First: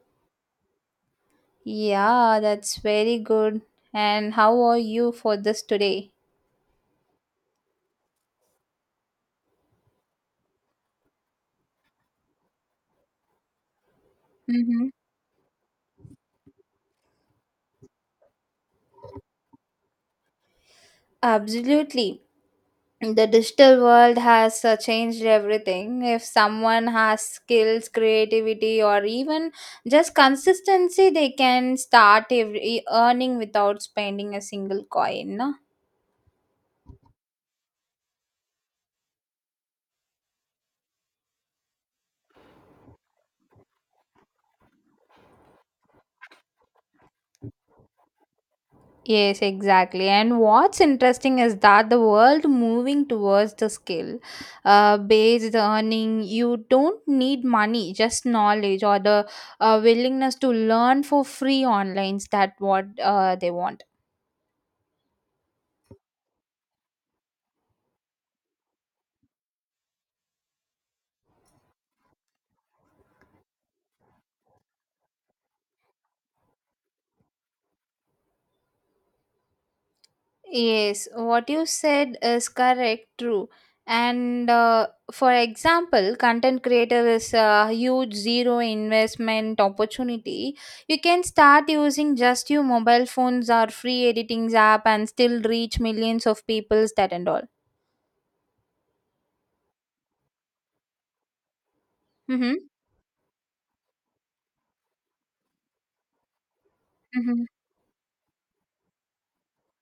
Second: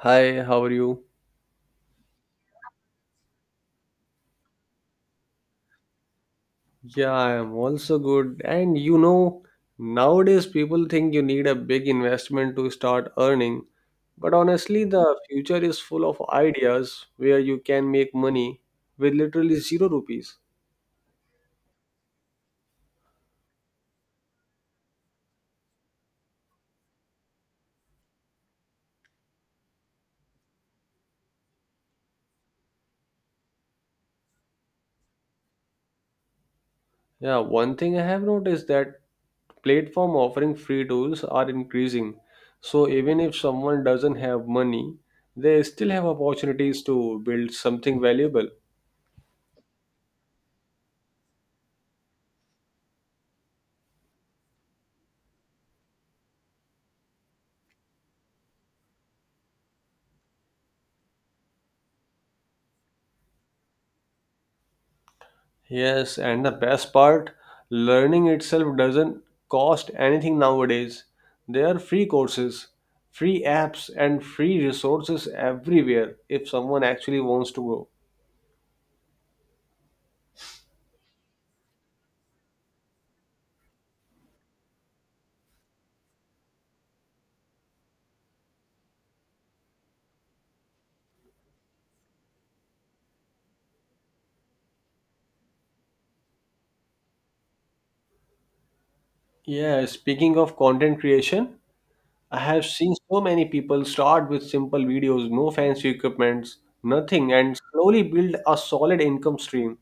Hi, how are you? Yeah, that's very good. And how are you for this today? Yeah, I am also good. And you know, nowadays people think you need a big investment to start earning. But honestly, hmm the future is full of ideas where you can make money with literally zero rupees. Absolutely. The digital world has changed everything. If someone has skills, creativity, or even just consistency, they can start earning without spending a single coin. Yeah, one thing I have noticed that platform offering free tools are increasing. So even if someone doesn't have money, they still have opportunities to build something valuable. Yes, exactly. And what's interesting is that the world moving towards the skill based earning, you don't need money, just knowledge or the willingness to learn for free online. That what they want. Yes, and the best part, learning itself doesn't cost anything nowadays. There are free courses, free apps, and free resources everywhere if someone actually wants to go. Yes, what you said is correct, true. And for example, content creator is a huge zero investment opportunity. You can start using just your mobile phones or free editing app and still reach millions of people, that and all. Yeah, speaking of content creation, I Mm-hmm. have seen so many people start with simple videos, no fancy equipments, nothing, Mm-hmm. and slowly build a solid income stream.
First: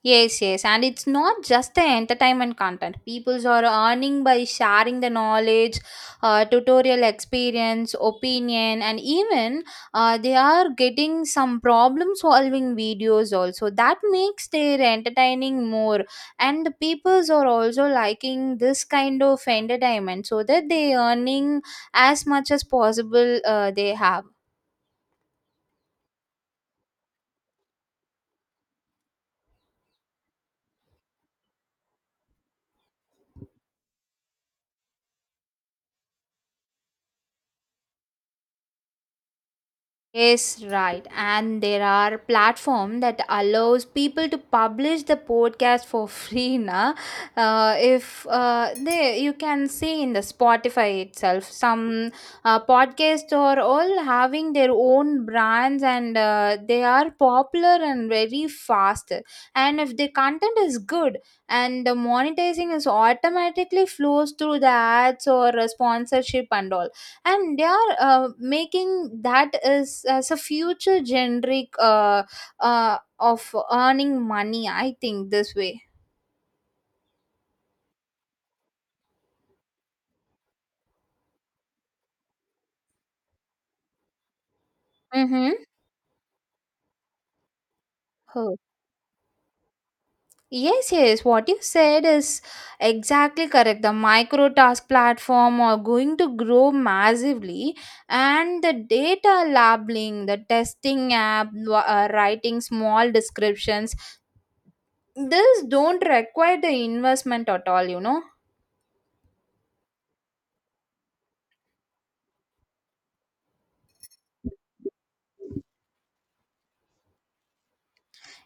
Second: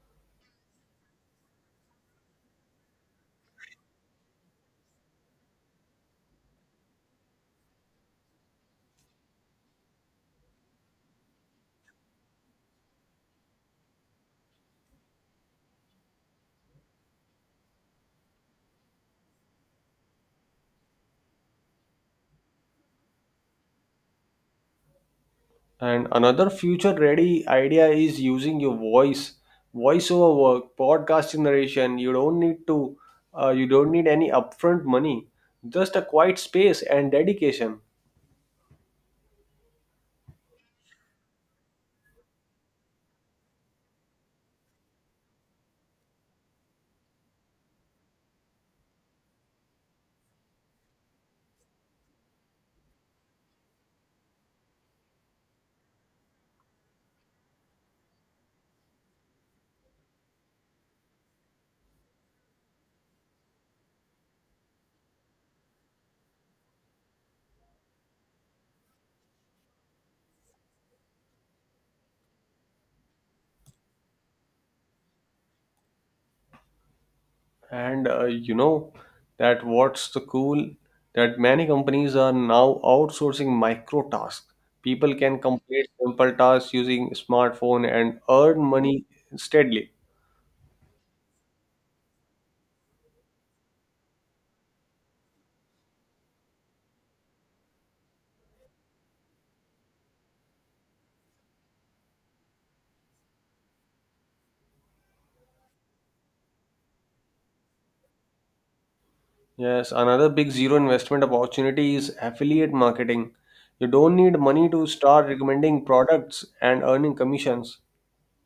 Yes, yes, and it's not just the entertainment content. Peoples are earning by sharing the knowledge, tutorial experience, opinion, and even they are getting some problem solving videos also. That makes their entertaining more, and the peoples are also liking this kind of entertainment so that they earning as much as possible. They have. And another future ready idea is using your voice, voiceover work, podcast narration. You don't need any upfront money, just a quiet space and dedication. Yes, right. And there are platform that allows people to publish the podcast for free na. If they you can see in the Spotify itself, some podcasts are all having their own brands and they are popular and very fast. And if the content is good and the monetizing is automatically flows through the ads or sponsorship and all and they are making that as a future generic of earning money. I think this way. And you know that what's the cool that many companies are now outsourcing micro tasks. People can Mm-hmm. complete simple tasks using smartphone and Oh. earn money steadily. Yes, yes, what you said is exactly correct. The micro task platform are going to grow massively, and the data labeling, the testing app, writing small descriptions, this don't require the investment at all, you know. Yes, another big zero investment opportunity is affiliate marketing. You don't need money to start recommending products and earning commissions.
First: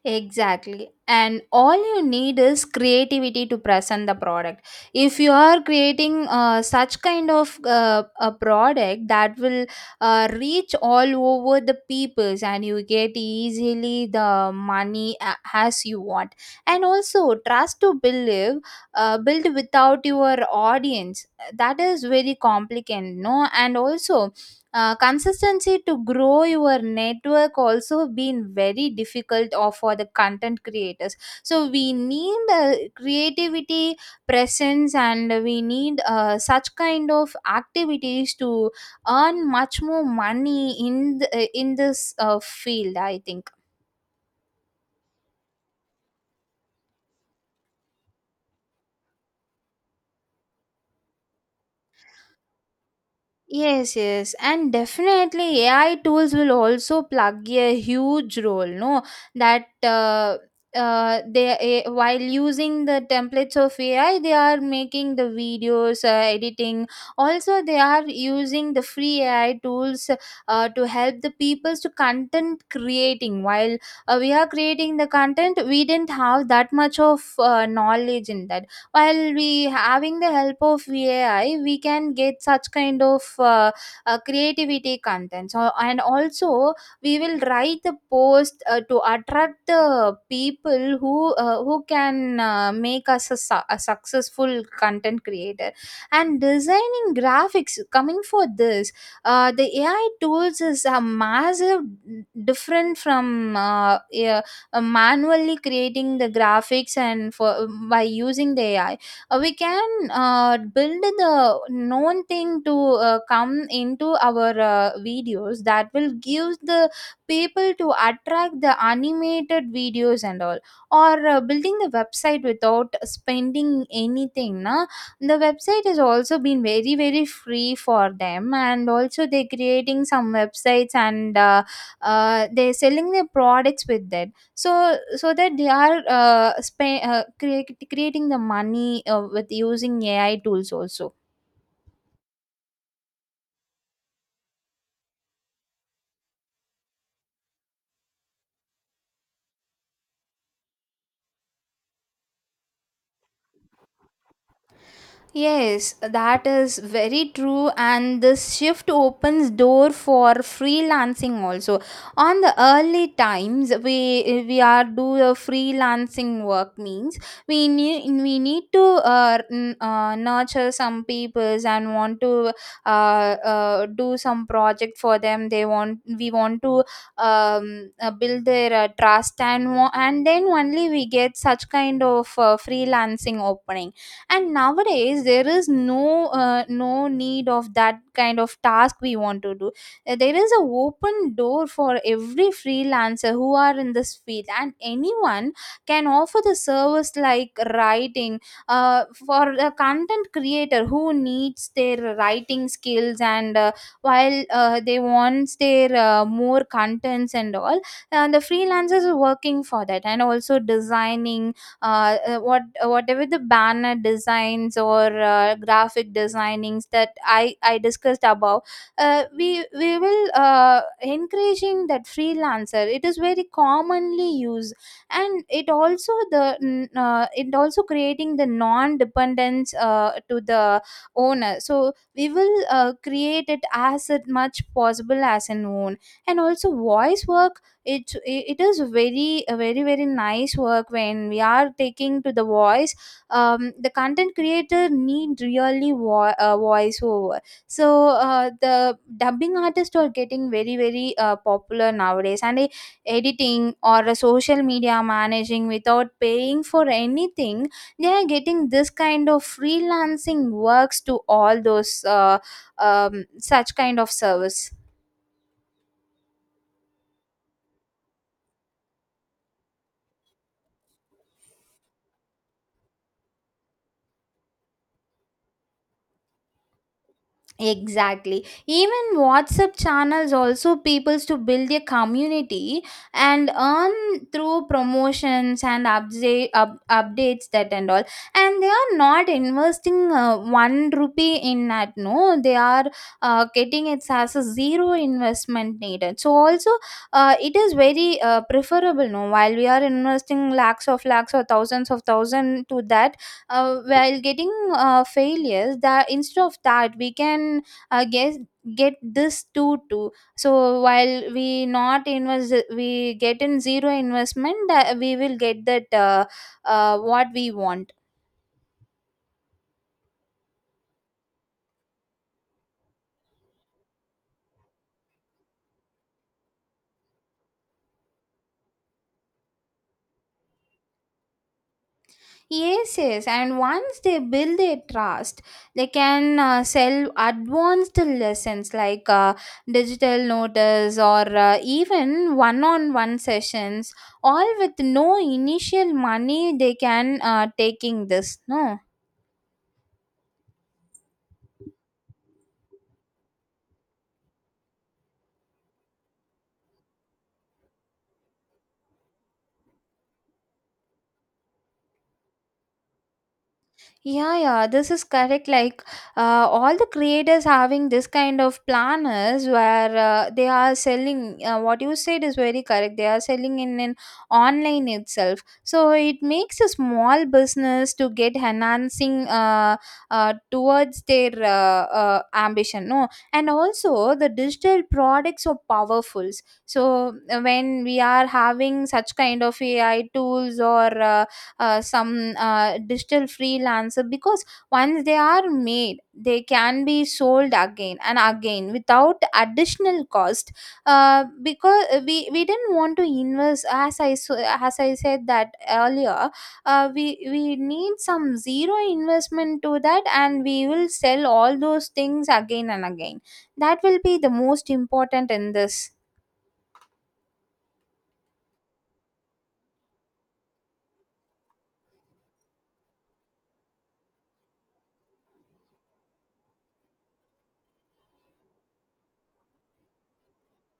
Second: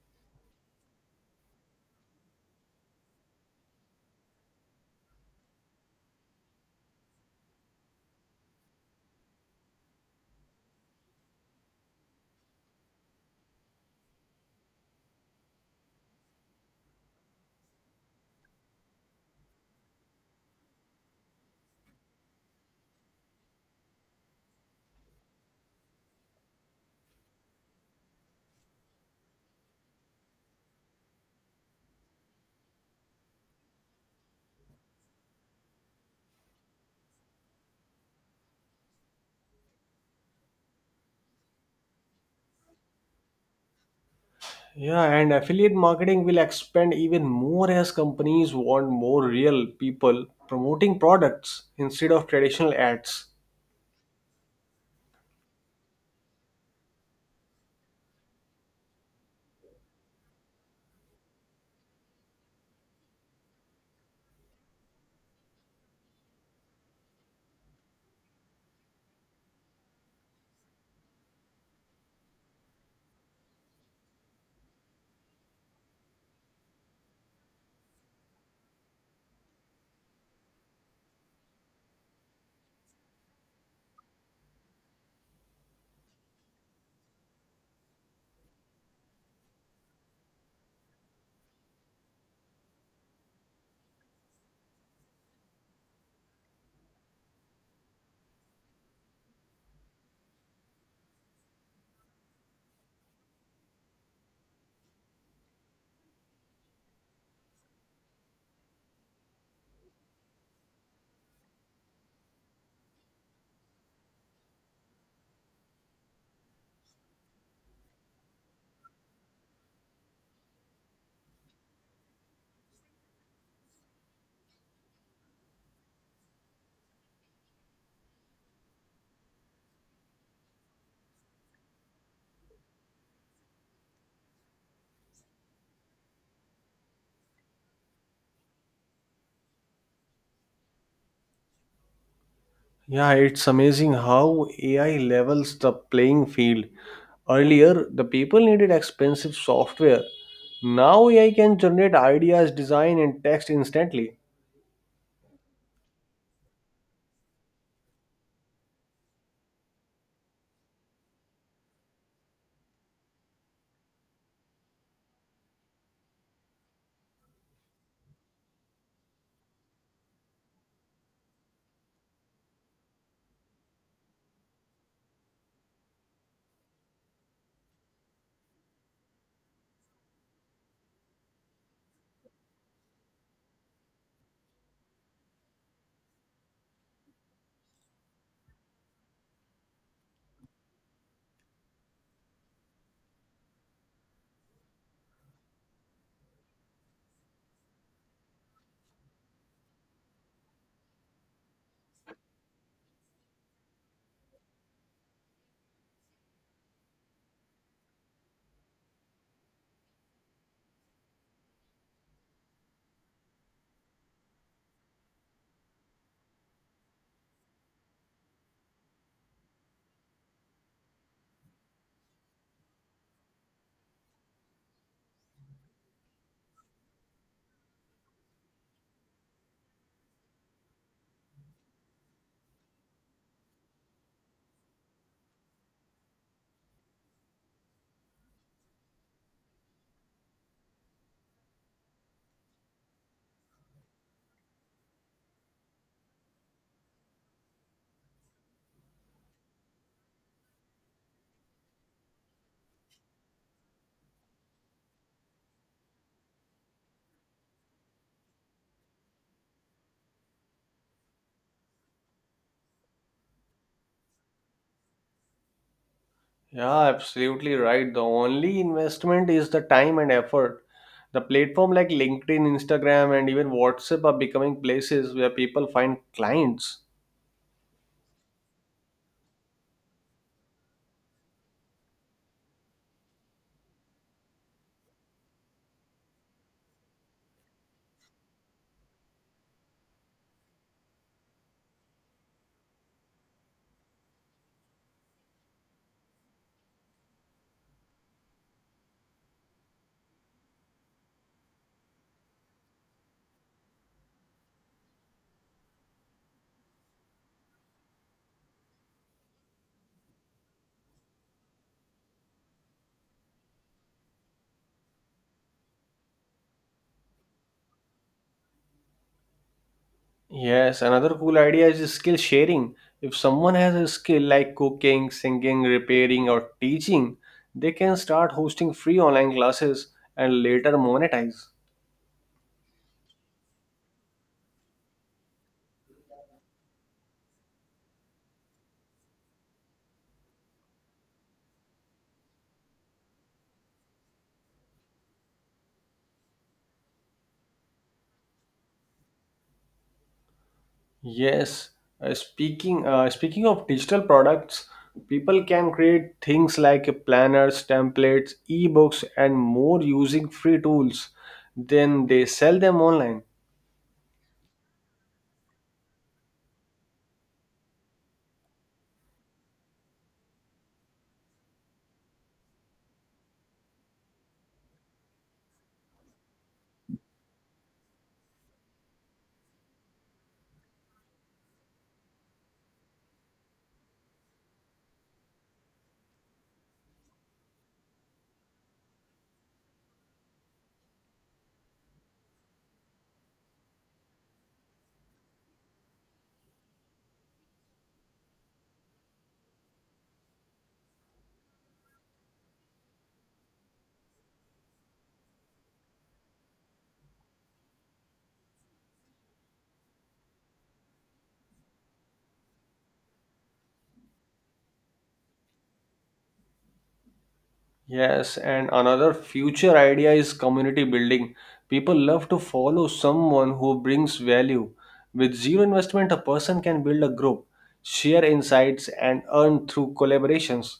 Exactly. And all you need is creativity to present the product. If you are creating such kind of a product that will reach all over the peoples and you get easily the money as you want. And also trust to believe, build without your audience. That is very complicated, no? And also consistency to grow your network also been very difficult or for the content creators so we need creativity presence and we need such kind of activities to earn much more money in in this field. I think. Yeah, and affiliate marketing will expand even more as companies want more real people promoting products instead of traditional ads. Yes, yes, and definitely AI tools will also plug a huge role. No, that they while using the templates of AI, they are making the videos, editing. Also, they are using the free AI tools to help the peoples to content creating. While we are creating the content, we didn't have that much of knowledge in that while we having the help of AI we can get such kind of creativity content. So, and also we will write the post to attract the people who can make us a successful content creator and designing graphics coming for this the AI tools is a massive different from manually creating the graphics and for by using the AI we can build the known thing to come into our videos that will give the people to attract the animated videos and all. Or building the website without spending anything na, the website has also been very very free for them and also they're creating some websites and they're selling their products with that. So that they are creating the money with using AI tools also. Yeah, it's amazing how AI levels the playing field. Earlier, the people needed expensive software. Now, AI can generate ideas, design, and text instantly. Yes, that is very true and this shift opens door for freelancing also. On the early times we are do the freelancing work means we need to nurture some peoples and want to do some project for them they want we want to build their trust and then only we get such kind of freelancing opening. And nowadays there is no no need of that kind of task we want to do. There is a open door for every freelancer who are in this field and anyone can offer the service like writing for a content creator who needs their writing skills and while they wants their more contents and all. And the freelancers are working for that and also designing whatever the banner designs or graphic designings that I discussed above. We will encouraging that freelancer. It is very commonly used, and it also it also creating the non dependence to the owner. So we will create it as it much possible as an own. And also voice work, it is very a very very nice work when we are taking to the voice. The content creator need really voice over. So the dubbing artists are getting very very popular nowadays. And editing or a social media managing without paying for anything, they are getting this kind of freelancing works to all those such kind of service. Yeah, absolutely right. The only investment is the time and effort. The platform like LinkedIn, Instagram, and even WhatsApp are becoming places where people find clients. Exactly. Even WhatsApp channels also peoples to build a community and earn through promotions and updates that and all. And they are not investing one rupee in that. No, they are getting it as a zero investment needed. So also, it is very preferable. No, while we are investing lakhs of lakhs or thousands of thousand to that while getting failures that instead of that we can guess get this two too. So while we not invest we get in zero investment, we will get that what we want. Yes, another cool idea is skill sharing. If someone has a skill like cooking, singing, repairing, or teaching, they can start hosting free online classes and later monetize. Yes, yes, and once they build their trust, they can sell advanced lessons like digital notice or even one on one sessions, all with no initial money they can taking this. No. Yes, speaking of digital products, people can create things like planners, templates, ebooks, and more using free tools. Then they sell them online. Yeah, yeah, this is correct. Like, all the creators having this kind of planners where they are selling, what you said is very correct. They are selling in an online itself. So, it makes a small business to get enhancing towards their ambition. No, and also the digital products are powerful. So, when we are having such kind of AI tools or some digital freelancer, because once they are made they can be sold again and again without additional cost because we didn't want to invest as as I said that earlier. We need some zero investment to that and we will sell all those things again and again. That will be the most important in this. Yes, and another future idea is community building. People love to follow someone who brings value. With zero investment, a person can build a group, share insights, and earn through collaborations.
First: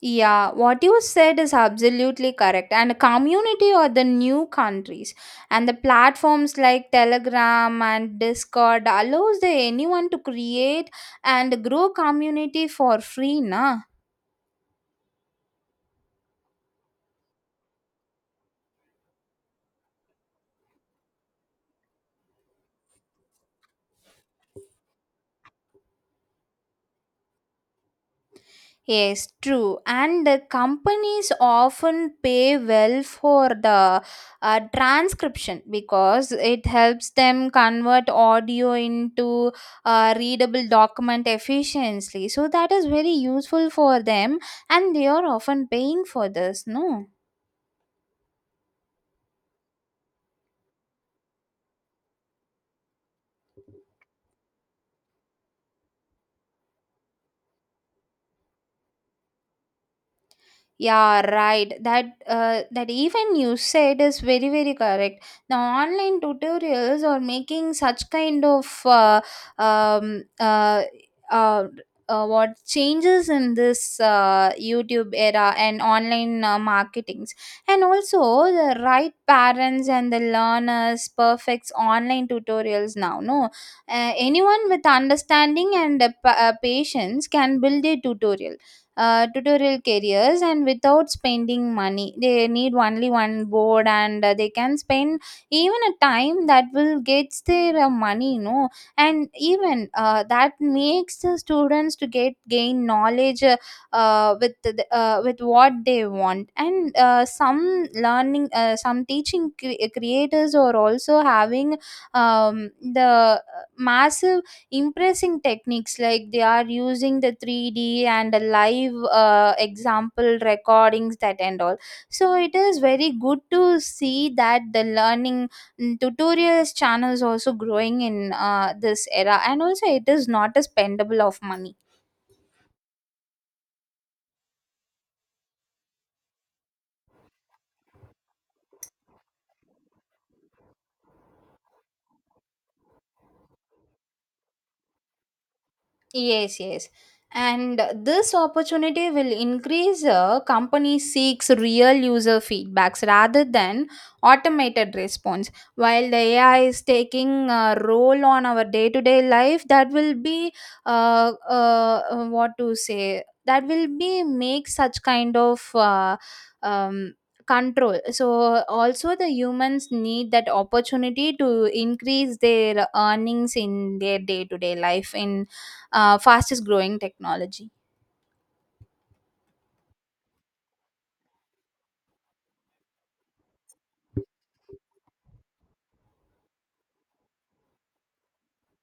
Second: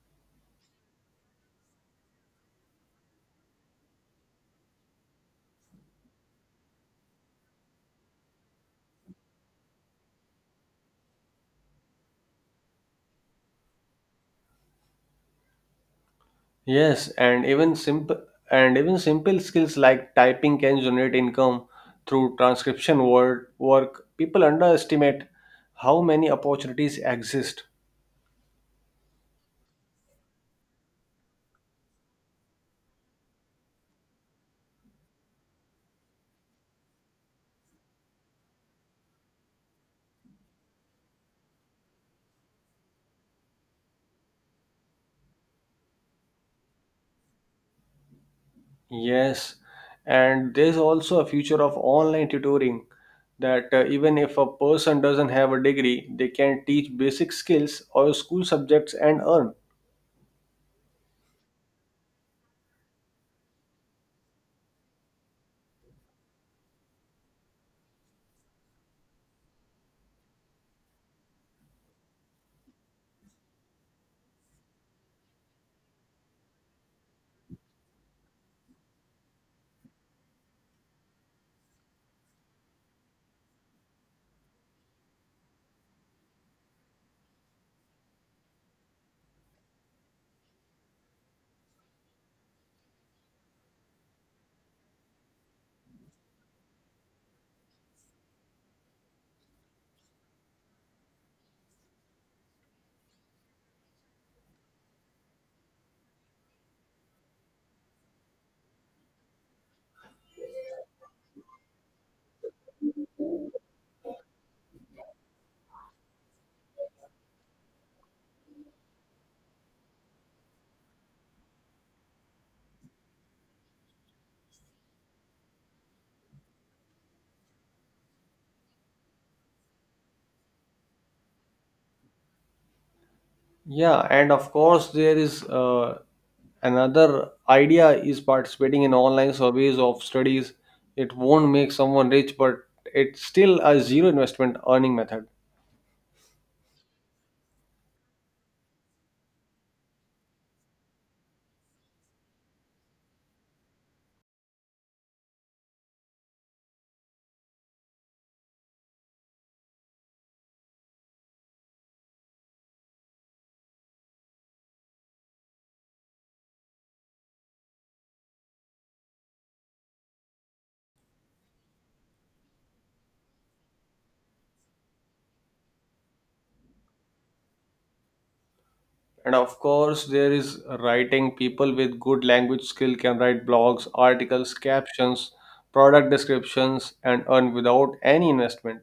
Yeah, what you said is absolutely correct. And a community or the new countries and the platforms like Telegram and Discord allows the anyone to create and grow community for free, na? Yes, and even simple skills like typing can generate income through transcription word work. People underestimate how many opportunities exist. Yes, true. And the companies often pay well for the transcription because it helps them convert audio into readable document efficiently. So that is very useful for them, and they are often paying for this, no? Yes, and there's also a future of online tutoring that even if a person doesn't have a degree, they can teach basic skills or school subjects and earn. Yeah, right. That even you said is very very correct. The online tutorials are making such kind of um, uh, uh, what changes in this YouTube era and online marketings, and also the right parents and the learners perfects online tutorials now. No, anyone with understanding and patience can build a tutorial careers and without spending money they need only one board and they can spend even a time that will get their money, you know. And even that makes the students to get gain knowledge with with what they want. And some learning some teaching creators are also having the massive impressing techniques like they are using the 3D and the live example recordings that and all. So it is very good to see that the learning tutorials channels also growing in this era, and also it is not a spendable of money. Yeah, and of course there is another idea is participating in online surveys of studies. It won't make someone rich, but it's still a zero investment earning method. Yes, yes. And this opportunity will increase a company seeks real user feedbacks rather than automated response. While the AI is taking a role on our day to day life, that will be what to say, that will be make such kind of um, control. So, also the humans need that opportunity to increase their earnings in their day to day life in fastest growing technology. And of course, there is writing. People with good language skill can write blogs, articles, captions, product descriptions, and earn without any investment.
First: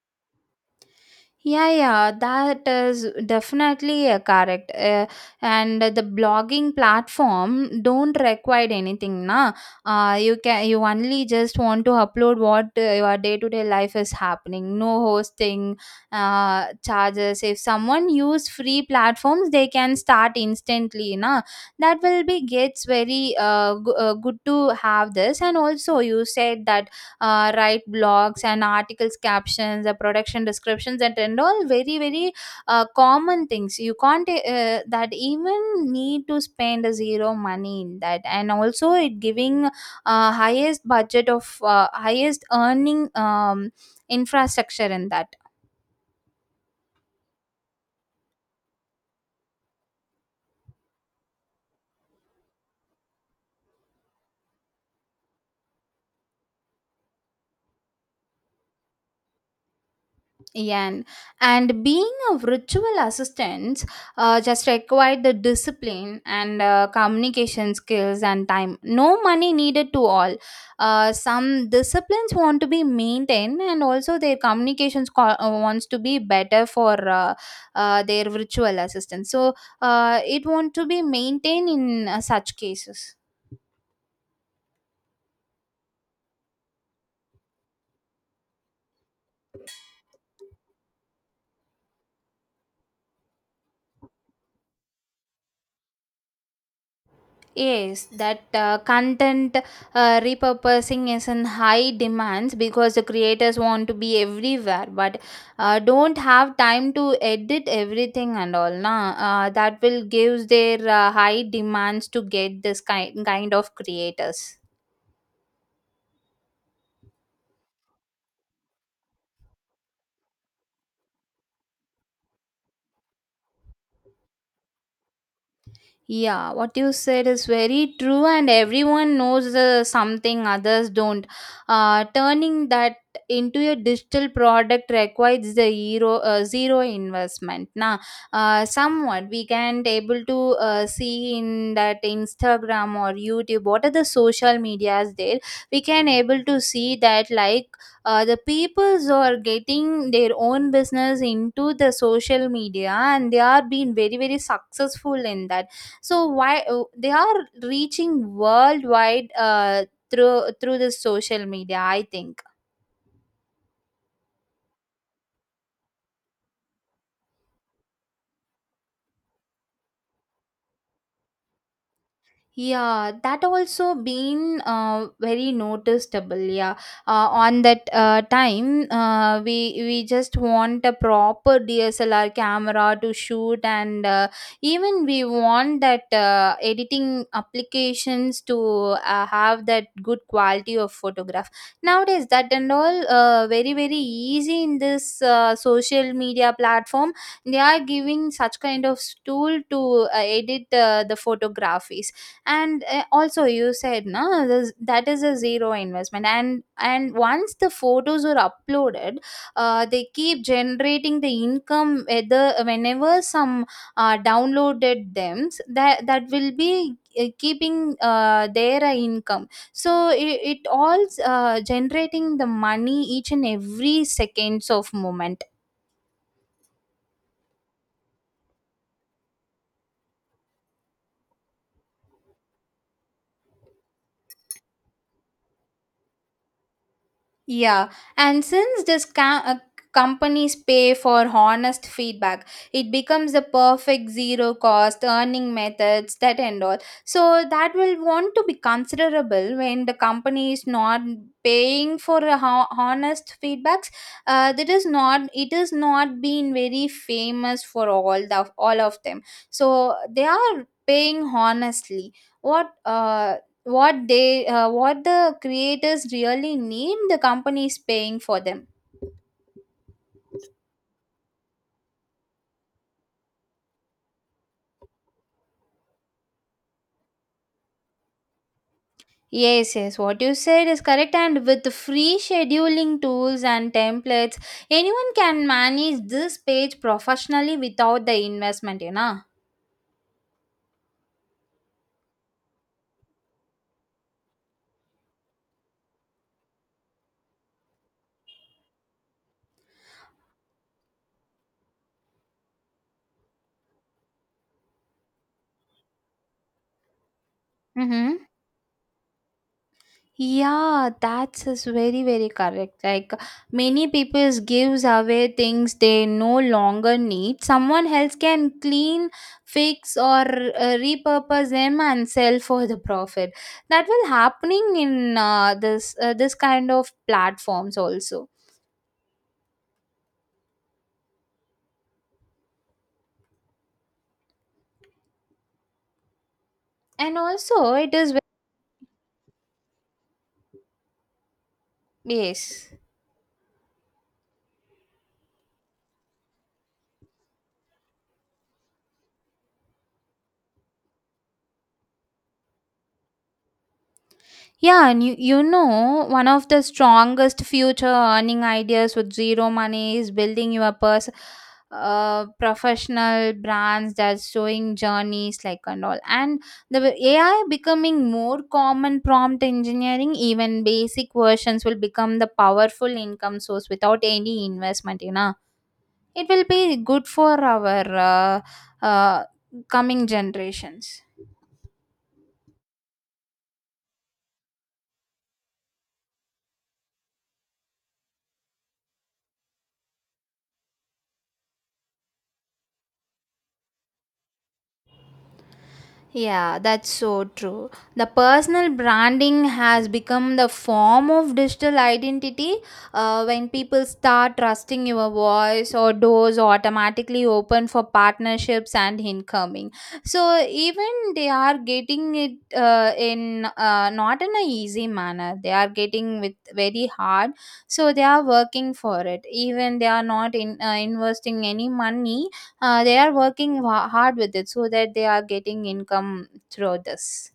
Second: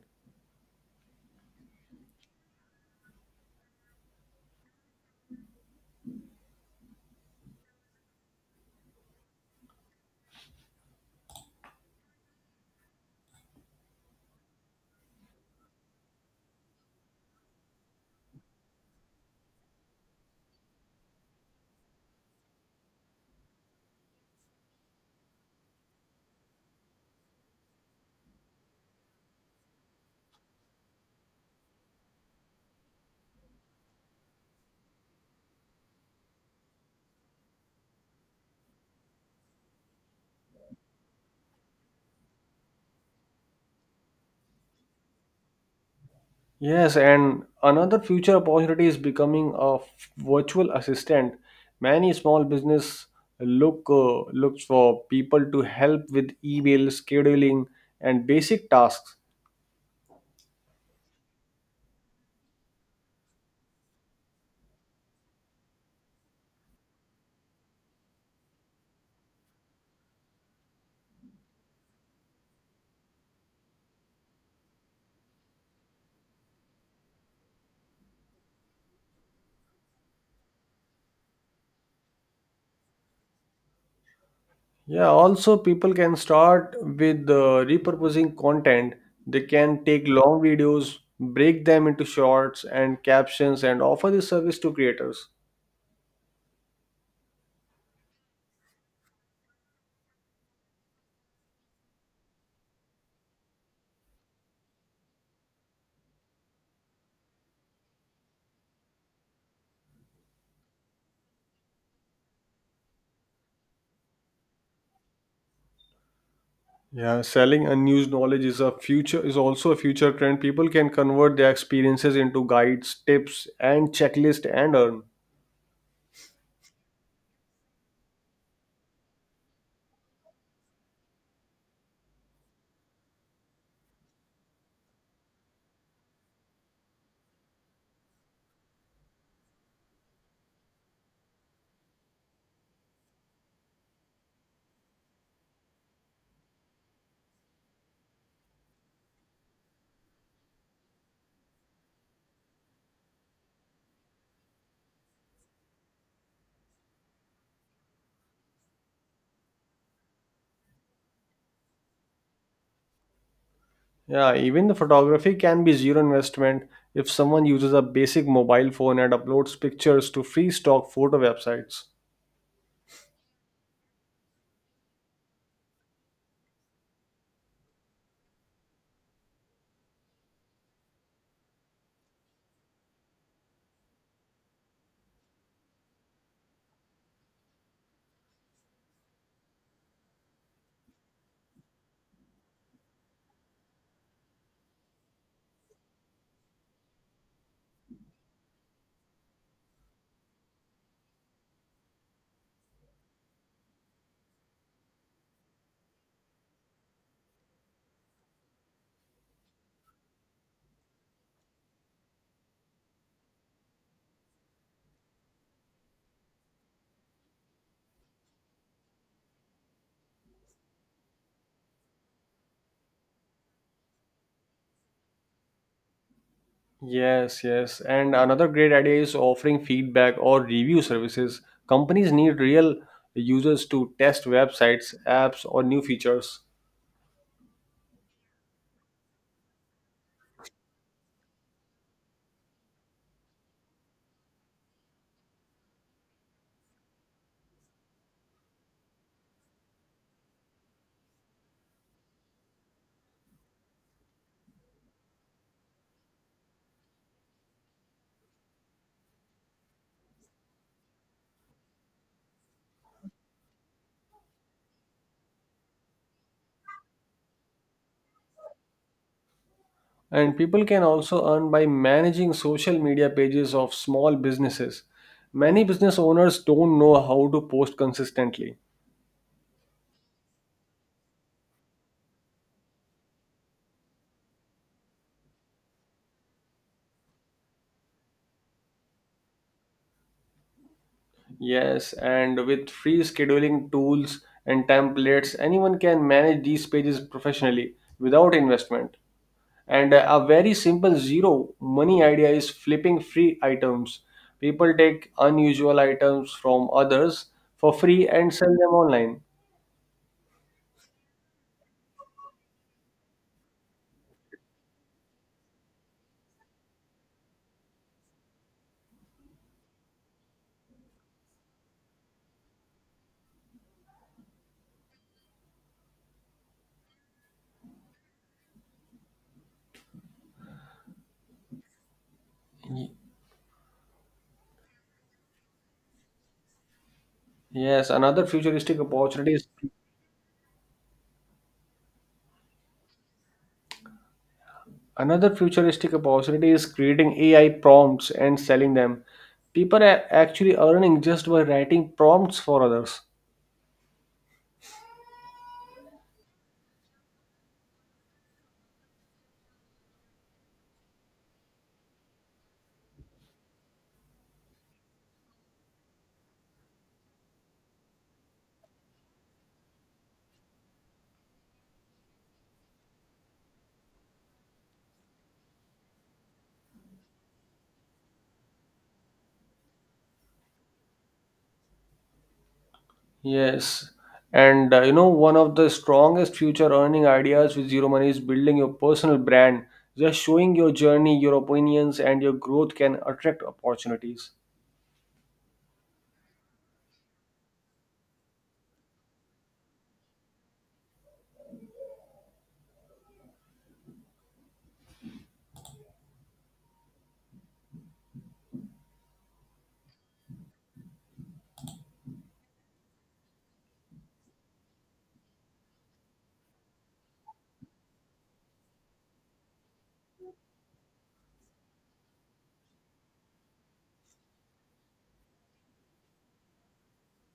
Yeah, yeah, that is definitely correct. And the blogging platform don't require anything, na. You can you only just want to upload what your day to day life is happening, no hosting charges. If someone use free platforms, they can start instantly, na. That will be gets very good to have this. And also you said that write blogs and articles, captions, the production descriptions, and all very very common things you can't that even need to spend a zero money in that, and also it giving highest budget of highest earning infrastructure in that. Yes, and another future opportunity is becoming a virtual assistant. Many small business looks for people to help with email scheduling and basic tasks. Yeah, and being a virtual assistant just required the discipline and communication skills and time. No money needed to all. Some disciplines want to be maintained, and also their communications wants to be better for their virtual assistant. So it want to be maintained in such cases. Yeah, also people can start with repurposing content. They can take long videos, break them into shorts and captions, and offer this service to creators. Yes, that content repurposing is in high demands because the creators want to be everywhere, but don't have time to edit everything and all. Na, that will gives their high demands to get this kind of creators. Yeah, selling unused knowledge is also a future trend. People can convert their experiences into guides, tips, and checklist and earn. Yeah, what you said is very true, and everyone knows the something others don't. Turning that into a digital product requires the zero investment. Now, somewhat we can able to see in that Instagram or YouTube, what are the social medias there? We can able to see that like the peoples are getting their own business into the social media, and they are being very very successful in that. So why oh, they are reaching worldwide through the social media, I think. Yeah, even the photography can be zero investment if someone uses a basic mobile phone and uploads pictures to free stock photo websites. Yeah, that also been very noticeable. Yeah, on that time, we just want a proper DSLR camera to shoot, and even we want that editing applications to have that good quality of photograph. Nowadays, that and all very very easy in this social media platform. They are giving such kind of tool to edit the photography, and also you said no this, that is a zero investment, and once the photos are uploaded, they keep generating the income whether whenever some downloaded them, that will be keeping their income. So it all generating the money each and every seconds of moment. Yes, yes. And another great idea is offering feedback or review services. Companies need real users to test websites, apps, or new features. Yeah, and companies pay for honest feedback, it becomes the perfect zero cost earning methods that and all. So that will want to be considerable when the company is not paying for a honest feedbacks. That is not, it is not been very famous for all the all of them. So they are paying honestly. What uh what the creators really need the company is paying for them. And people can also earn by managing social media pages of small businesses. Many business owners don't know how to post consistently. Yes, yes, what you said is correct, and with the free scheduling tools and templates, anyone can manage this page professionally without the investment. Yes, and with free scheduling tools and templates, anyone can manage these pages professionally without investment. And a very simple zero money idea is flipping free items. People take unusual items from others for free Mm-hmm. and sell them online. Yeah, that's is very very correct. Like many people gives away things they no longer need. Someone else can clean, fix or repurpose them and sell for the profit. That will happening in this kind of platforms also. Y- And also Yes, it is ve- another futuristic opportunity is Yes. Another futuristic opportunity is creating AI prompts and selling them. People are actually earning just by writing prompts for others. Yeah, and one of the strongest future earning ideas with zero money is building your professional brands that's showing journeys like and all. And the AI becoming more common prompt engineering, even basic versions will become the powerful income source without any investment. It will be good for our uh, coming generations. Yes. And you know, one of the strongest future earning ideas with Zero Money is building your personal brand. Just showing your journey, your opinions, and your growth can attract opportunities. Yeah, that's so true. The personal branding has become the form of digital identity. When people start trusting your voice, or doors automatically open for partnerships and incoming. So even they are getting it in not in an easy manner. They are getting with very hard. So they are working for it. Even they are not in investing any money, they are working hard with it, so that they are getting income through this.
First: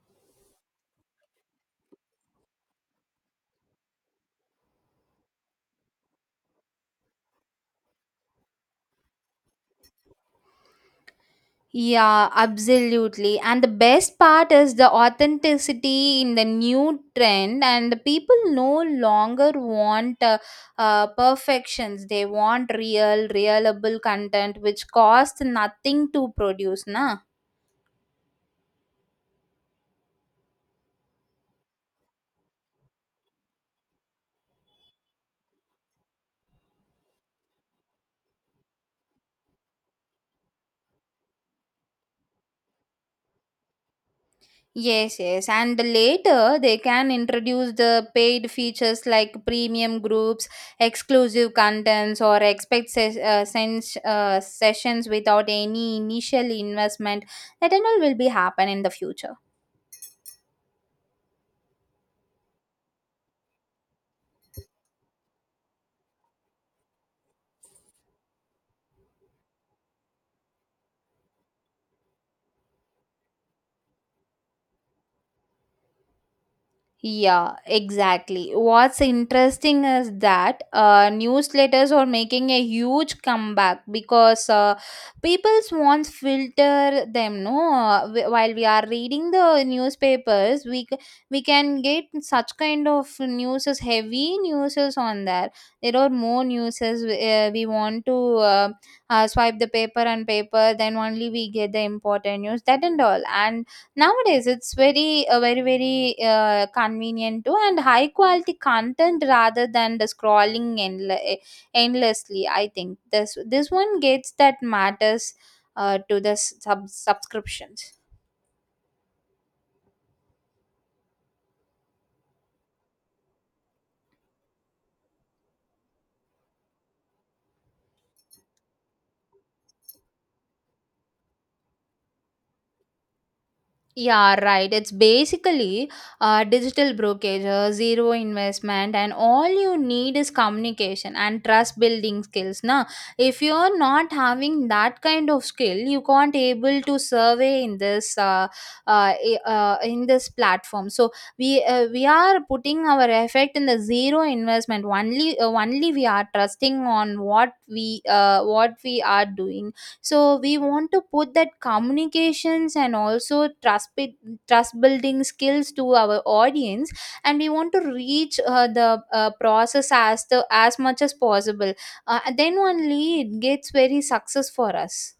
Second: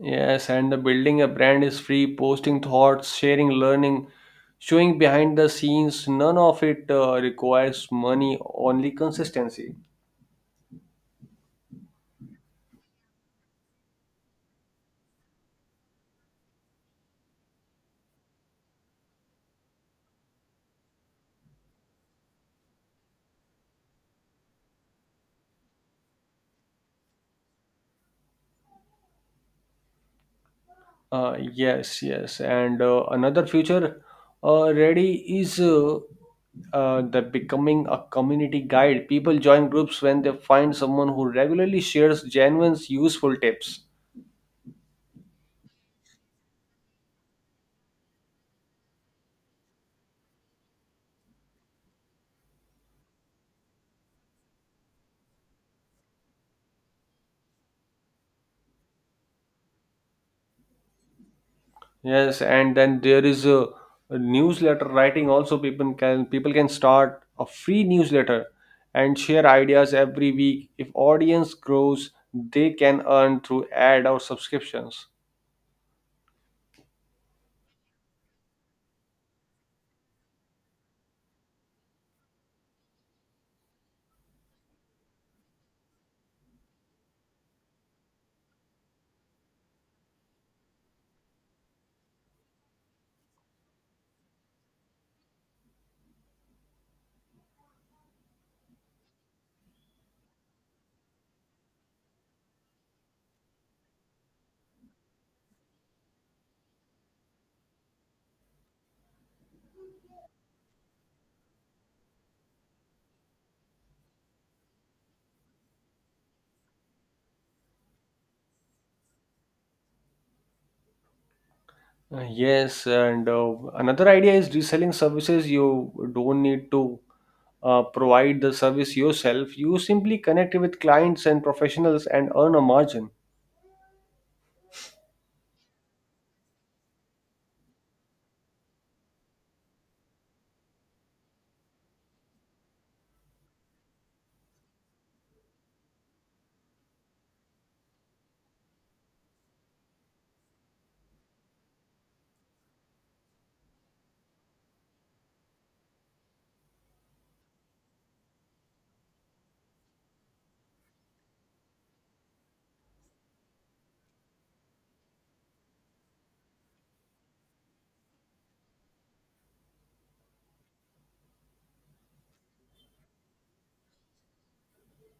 Yes, and the building a brand is free, posting thoughts, sharing learning, showing behind the scenes. None of it requires money, only consistency. Yeah, absolutely. And the best part is the authenticity in the new trend, and the people no longer want perfections. They want real, reliable content which costs nothing to produce. Na? Yes, yes, and another future ready is the becoming a community guide. People join groups when they find someone who regularly shares genuine, useful tips. Yes, yes. And later they can introduce the paid features like premium groups, exclusive contents, or expect sessions without any initial investment. That and all will be happen in the future. Yes, and then there is a newsletter writing. Also, people can start a free newsletter and share ideas every week. If audience grows, they can earn through ad or subscriptions. Yeah, exactly. What's interesting is that newsletters are making a huge comeback because people's wants filter them. No, while we are reading the newspapers, we can get such kind of news is heavy news is on there. There are more news is, we want to swipe the paper and paper, then only we get the important news that and all. And nowadays it's very very convenient too, and high quality content rather than the scrolling endlessly. I think this one gets that matters to the subscriptions. Yes, and another idea is reselling services. You don't need to provide the service yourself. You simply connect with clients and professionals and earn a margin. Yeah, right. It's basically digital brokerage, zero investment, and all you need is communication and trust building skills. Now, if you're not having that kind of skill, you can't able to survey in in this platform. So we are putting our effect in the zero investment. Only we are trusting on what we are doing, so we want to put that communications, and also trust building skills to our audience, and we want to reach the process as the as much as possible, and then only it gets very success for us.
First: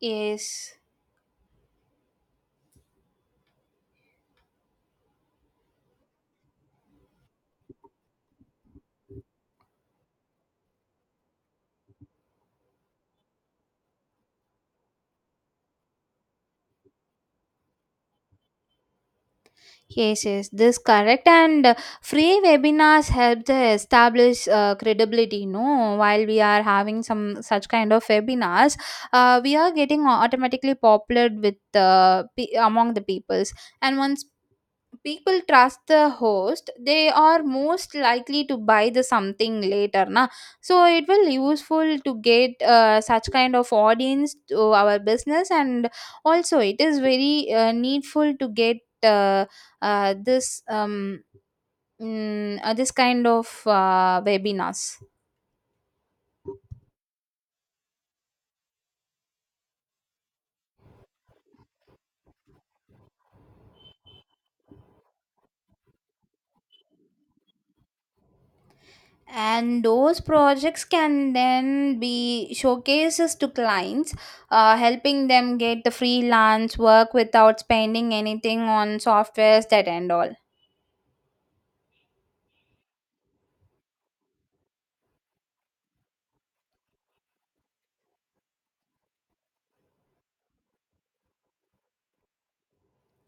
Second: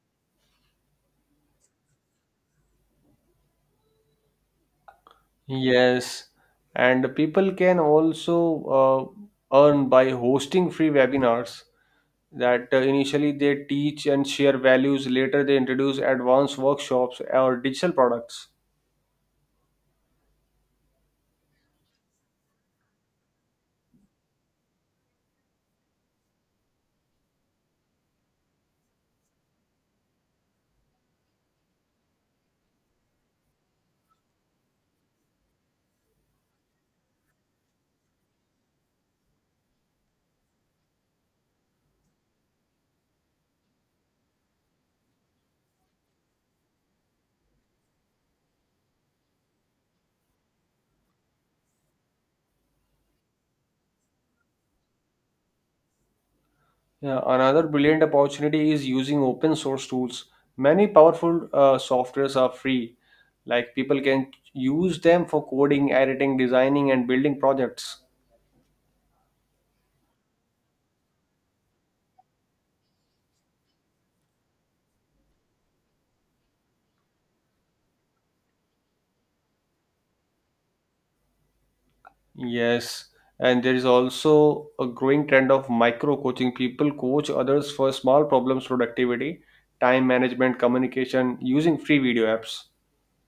Yes. Yes, and people can also uh, earn by hosting free webinars that initially they teach and share values, later they introduce advanced workshops or digital products. Yes, yes, this correct. And free webinars help to establish credibility. No, while we are having some such kind of webinars, we are getting automatically popular with among the peoples. And once people trust the host, they are most likely to buy the something later, na. So it will useful to get such kind of audience to our business, and also it is very needful to get uh, uh, this um, this kind of webinars. Yeah, another brilliant opportunity is using open source tools. Many powerful softwares are free. Like people can use them for coding, editing, designing, and building projects. And those projects can then be showcases to clients, helping them get the freelance work without spending anything on softwares that and all. Yes, and there is also a growing trend of micro coaching. People coach others for small problems, productivity, time management, communication using free video apps.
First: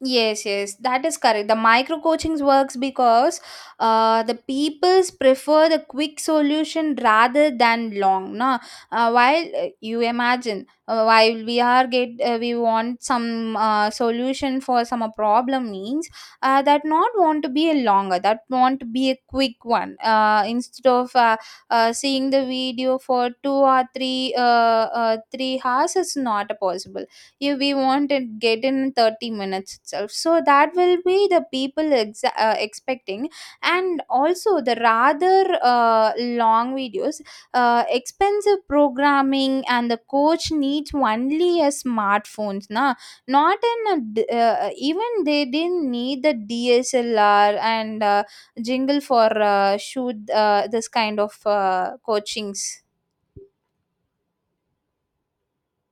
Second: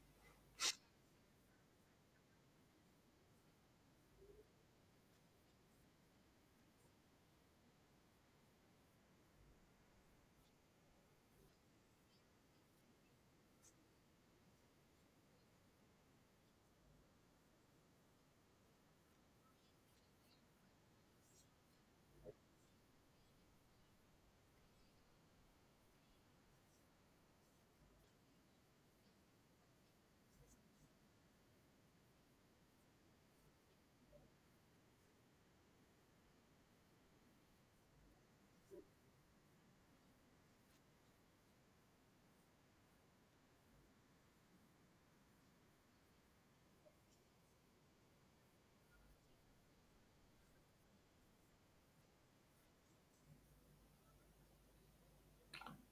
Yes, yes, that is correct. The micro coachings works because the peoples prefer the quick solution rather than long. No, while you imagine, while we are get we want some solution for some problem means that not want to be a longer, that want to be a quick one. Instead of seeing the video for two or three hours is not possible if we want it get in 30 minutes itself, so that will be the people ex expecting. And also the rather long videos, expensive programming, and the coach needs only a smartphones, na. Not in a d- Even they didn't need the DSLR and jingle for shoot this kind of coachings.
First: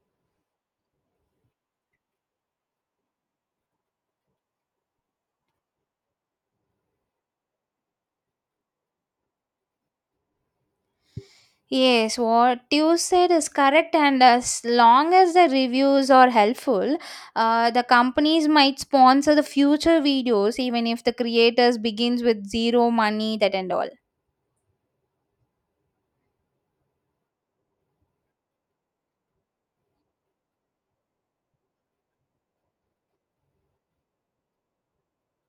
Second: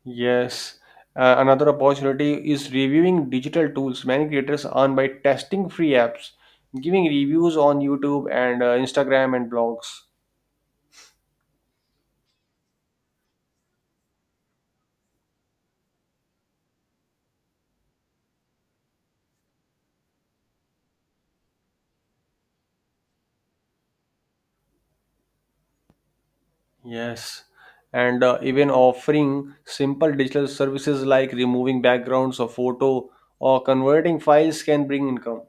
Yes. Another opportunity is reviewing digital tools. Many creators earn by testing free apps, giving reviews on YouTube and Instagram and blogs. Yes, what you said is correct, and as long as the reviews are helpful, the companies might sponsor the future videos, even if the creators begins with zero money, that and all. Yes. And even offering simple digital services like removing backgrounds of photo or converting files can bring income.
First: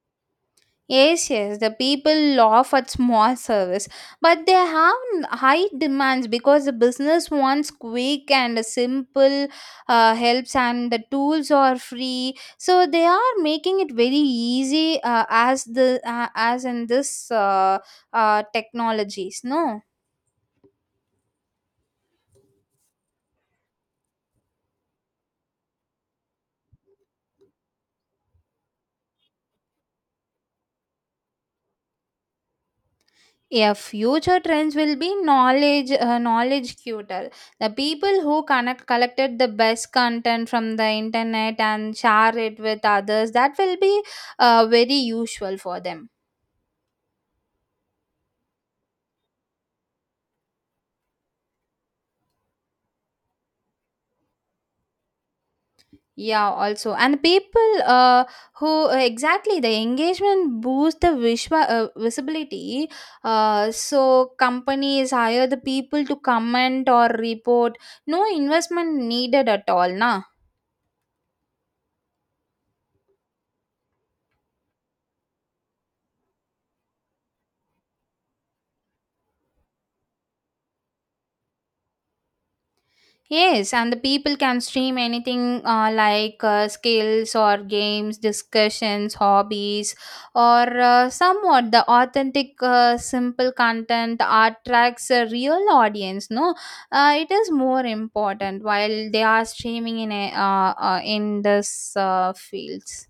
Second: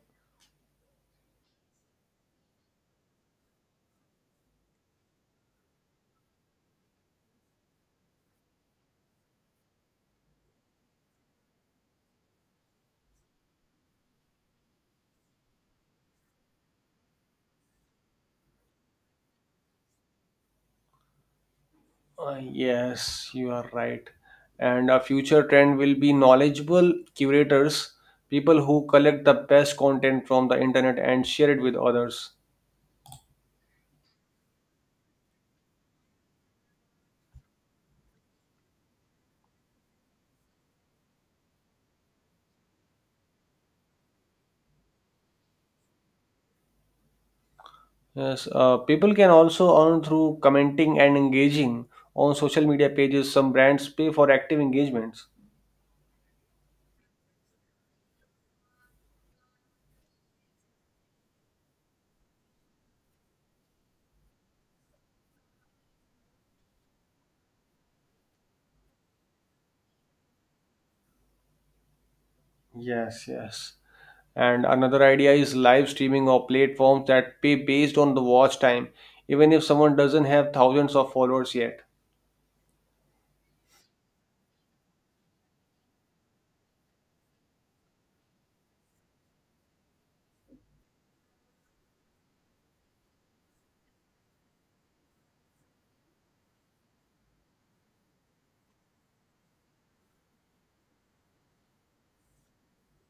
Yes, yes, the people laugh at small service, but they have high demands because the business wants quick and simple helps, and the tools are free. So they are making it very easy as in this technologies. No. Yes, you are right. And a future trend will be knowledgeable curators, people who collect the best content from the internet and share it with others. Yeah, future trends will be knowledge cuter. The people who connect, collected the best content from the internet and share it with others, that will be very useful for them. Yes, people can also earn through commenting and engaging on social media pages. Some brands pay for active engagements. Yeah, also, and people who exactly the engagement boosts the visual visibility. So companies hire the people to comment or report. No investment needed at all, na. Yes, yes. And another idea is live streaming or platforms that pay based on the watch time, even if someone doesn't have thousands of followers yet. Yes, and the people can stream anything like skills or games, discussions, hobbies, or somewhat the authentic, simple content attracts a real audience. No, it is more important while they are streaming in this fields.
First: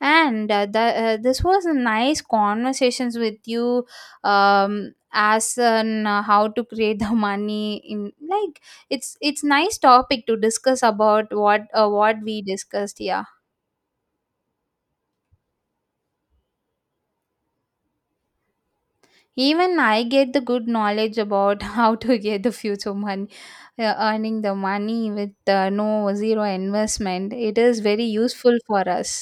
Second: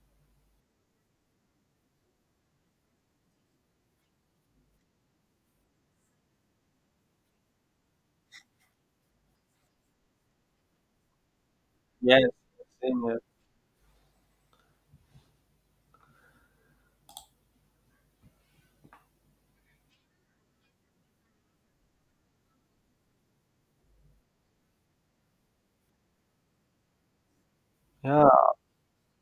And this was a nice conversations with you. As on how to create the money in like, it's nice topic to discuss about what Yes, we discussed. same here. Yeah. Even I get the good knowledge about how to get the future money, earning the money with no zero investment. It is very Yeah, useful for us.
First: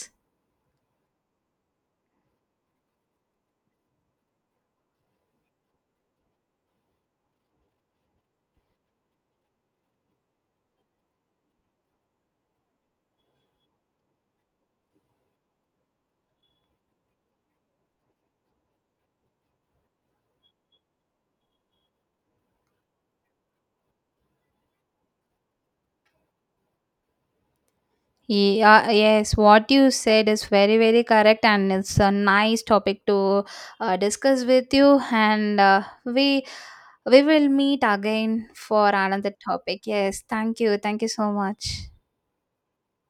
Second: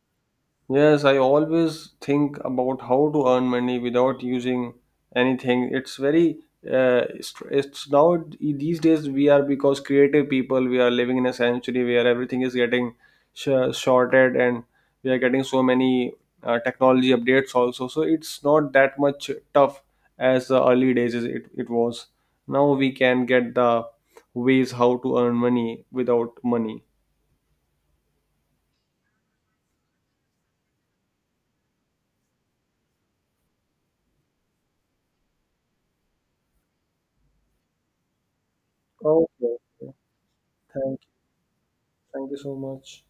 yes, I always think about how to earn money without using anything. It's very it's now e, These days we are because creative people we are living in a century where everything is getting sh- shorted and we are getting so many technology updates also. So it's not that much tough as the early days it was. Now we can get the ways how to earn money without money. Yeah, yes, what you said is very, very correct, and it's a nice topic to discuss with you. And we will meet again for another Okay. topic. Okay. Yes, Thank thank you. you so much. Thank you so much.